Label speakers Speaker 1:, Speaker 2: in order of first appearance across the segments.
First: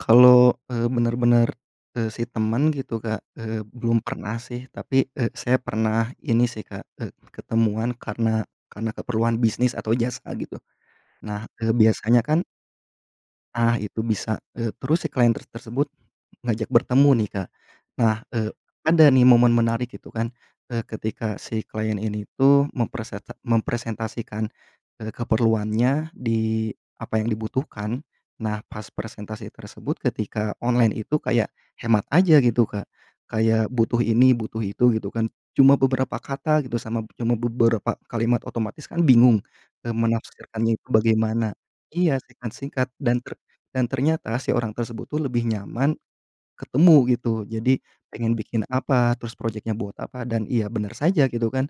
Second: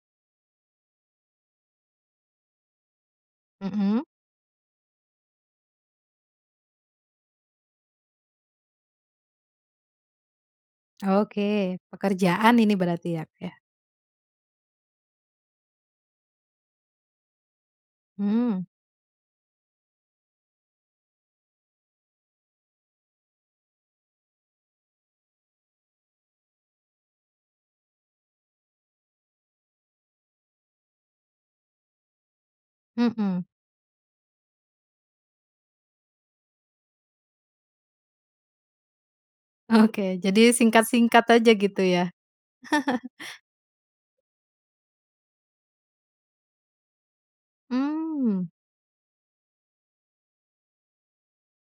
Speaker 1: Kalau, eee, bener-bener, eee, si temen gitu Kak, eee, belum
Speaker 2: Mhm.
Speaker 1: pernah sih tapi, eee, saya pernah ini sih Kak, eee, ketemuan karena karena keperluan bisnis atau jasa gitu. Nah, eee,
Speaker 2: Oke,
Speaker 1: biasanya kan
Speaker 2: pekerjaan ini berarti ya, yah?
Speaker 1: Ah itu bisa, eee, terus si klien ter tersebut ngajak bertemu nih, Kak. Nah, eee,
Speaker 2: Hmm.
Speaker 1: ada nih momen menarik gitu kan, eee, ketika si klien ini tuh mempreset mempresentasikan, eee, keperluannya di apa yang dibutuhkan. Nah, pas presentasi tersebut ketika online itu kayak hemat aja gitu Kak,
Speaker 2: Mhm.
Speaker 1: kayak butuh ini butuh itu gitu kan. Cuma beberapa kata gitu sama b cuma beberapa kalimat otomatis kan bingung, eee,
Speaker 2: Oke, jadi
Speaker 1: menafsirkannya itu
Speaker 2: singkat-singkat aja
Speaker 1: bagaimana
Speaker 2: gitu ya.
Speaker 1: iya singkat-singkat dan ter dan ternyata si orang tersebut tuh lebih nyaman ketemu, gitu. Jadi pengen
Speaker 2: Mmm.
Speaker 1: bikin apa, terus proyeknya buat apa, dan iya benar saja gitu kan,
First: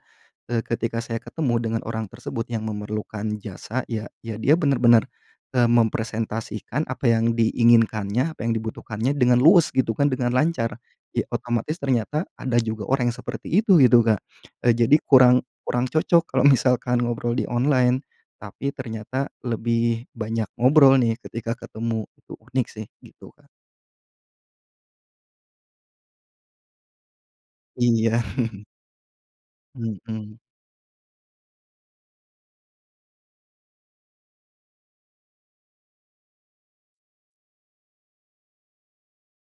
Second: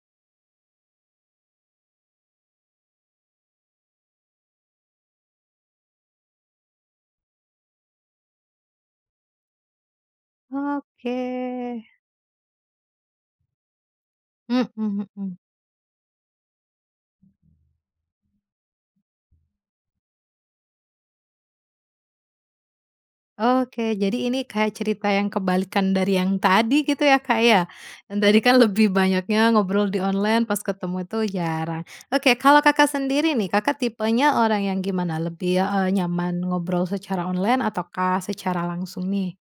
Speaker 1: eee, ketika saya ketemu dengan orang tersebut yang memerlukan jasa, ya ya dia benar-benar, eee, mempresentasikan apa yang diinginkannya, apa yang dibutuhkannya dengan luwes gitu kan, dengan lancar.
Speaker 2: Oke.
Speaker 1: Ya otomatis ternyata ada juga orang yang seperti itu gitu Kak,
Speaker 2: Mhm
Speaker 1: eee, jadi
Speaker 2: mhm.
Speaker 1: kurang kurang cocok kalau misalkan ngobrol di online, tapi ternyata lebih banyak ngobrol nih ketika ketemu, itu unik sih gitu.
Speaker 2: Oke, jadi ini kayak cerita yang kebalikan dari yang tadi gitu ya Kak ya,
Speaker 1: Iya.
Speaker 2: yang tadi kan lebih banyaknya ngobrol di
Speaker 1: Mhm.
Speaker 2: online, pas ketemu itu jarang. Oke kalau Kakak sendiri nih, Kakak tipenya orang yang gimana? Lebih, eee, nyaman ngobrol secara online ataukah secara langsung nih?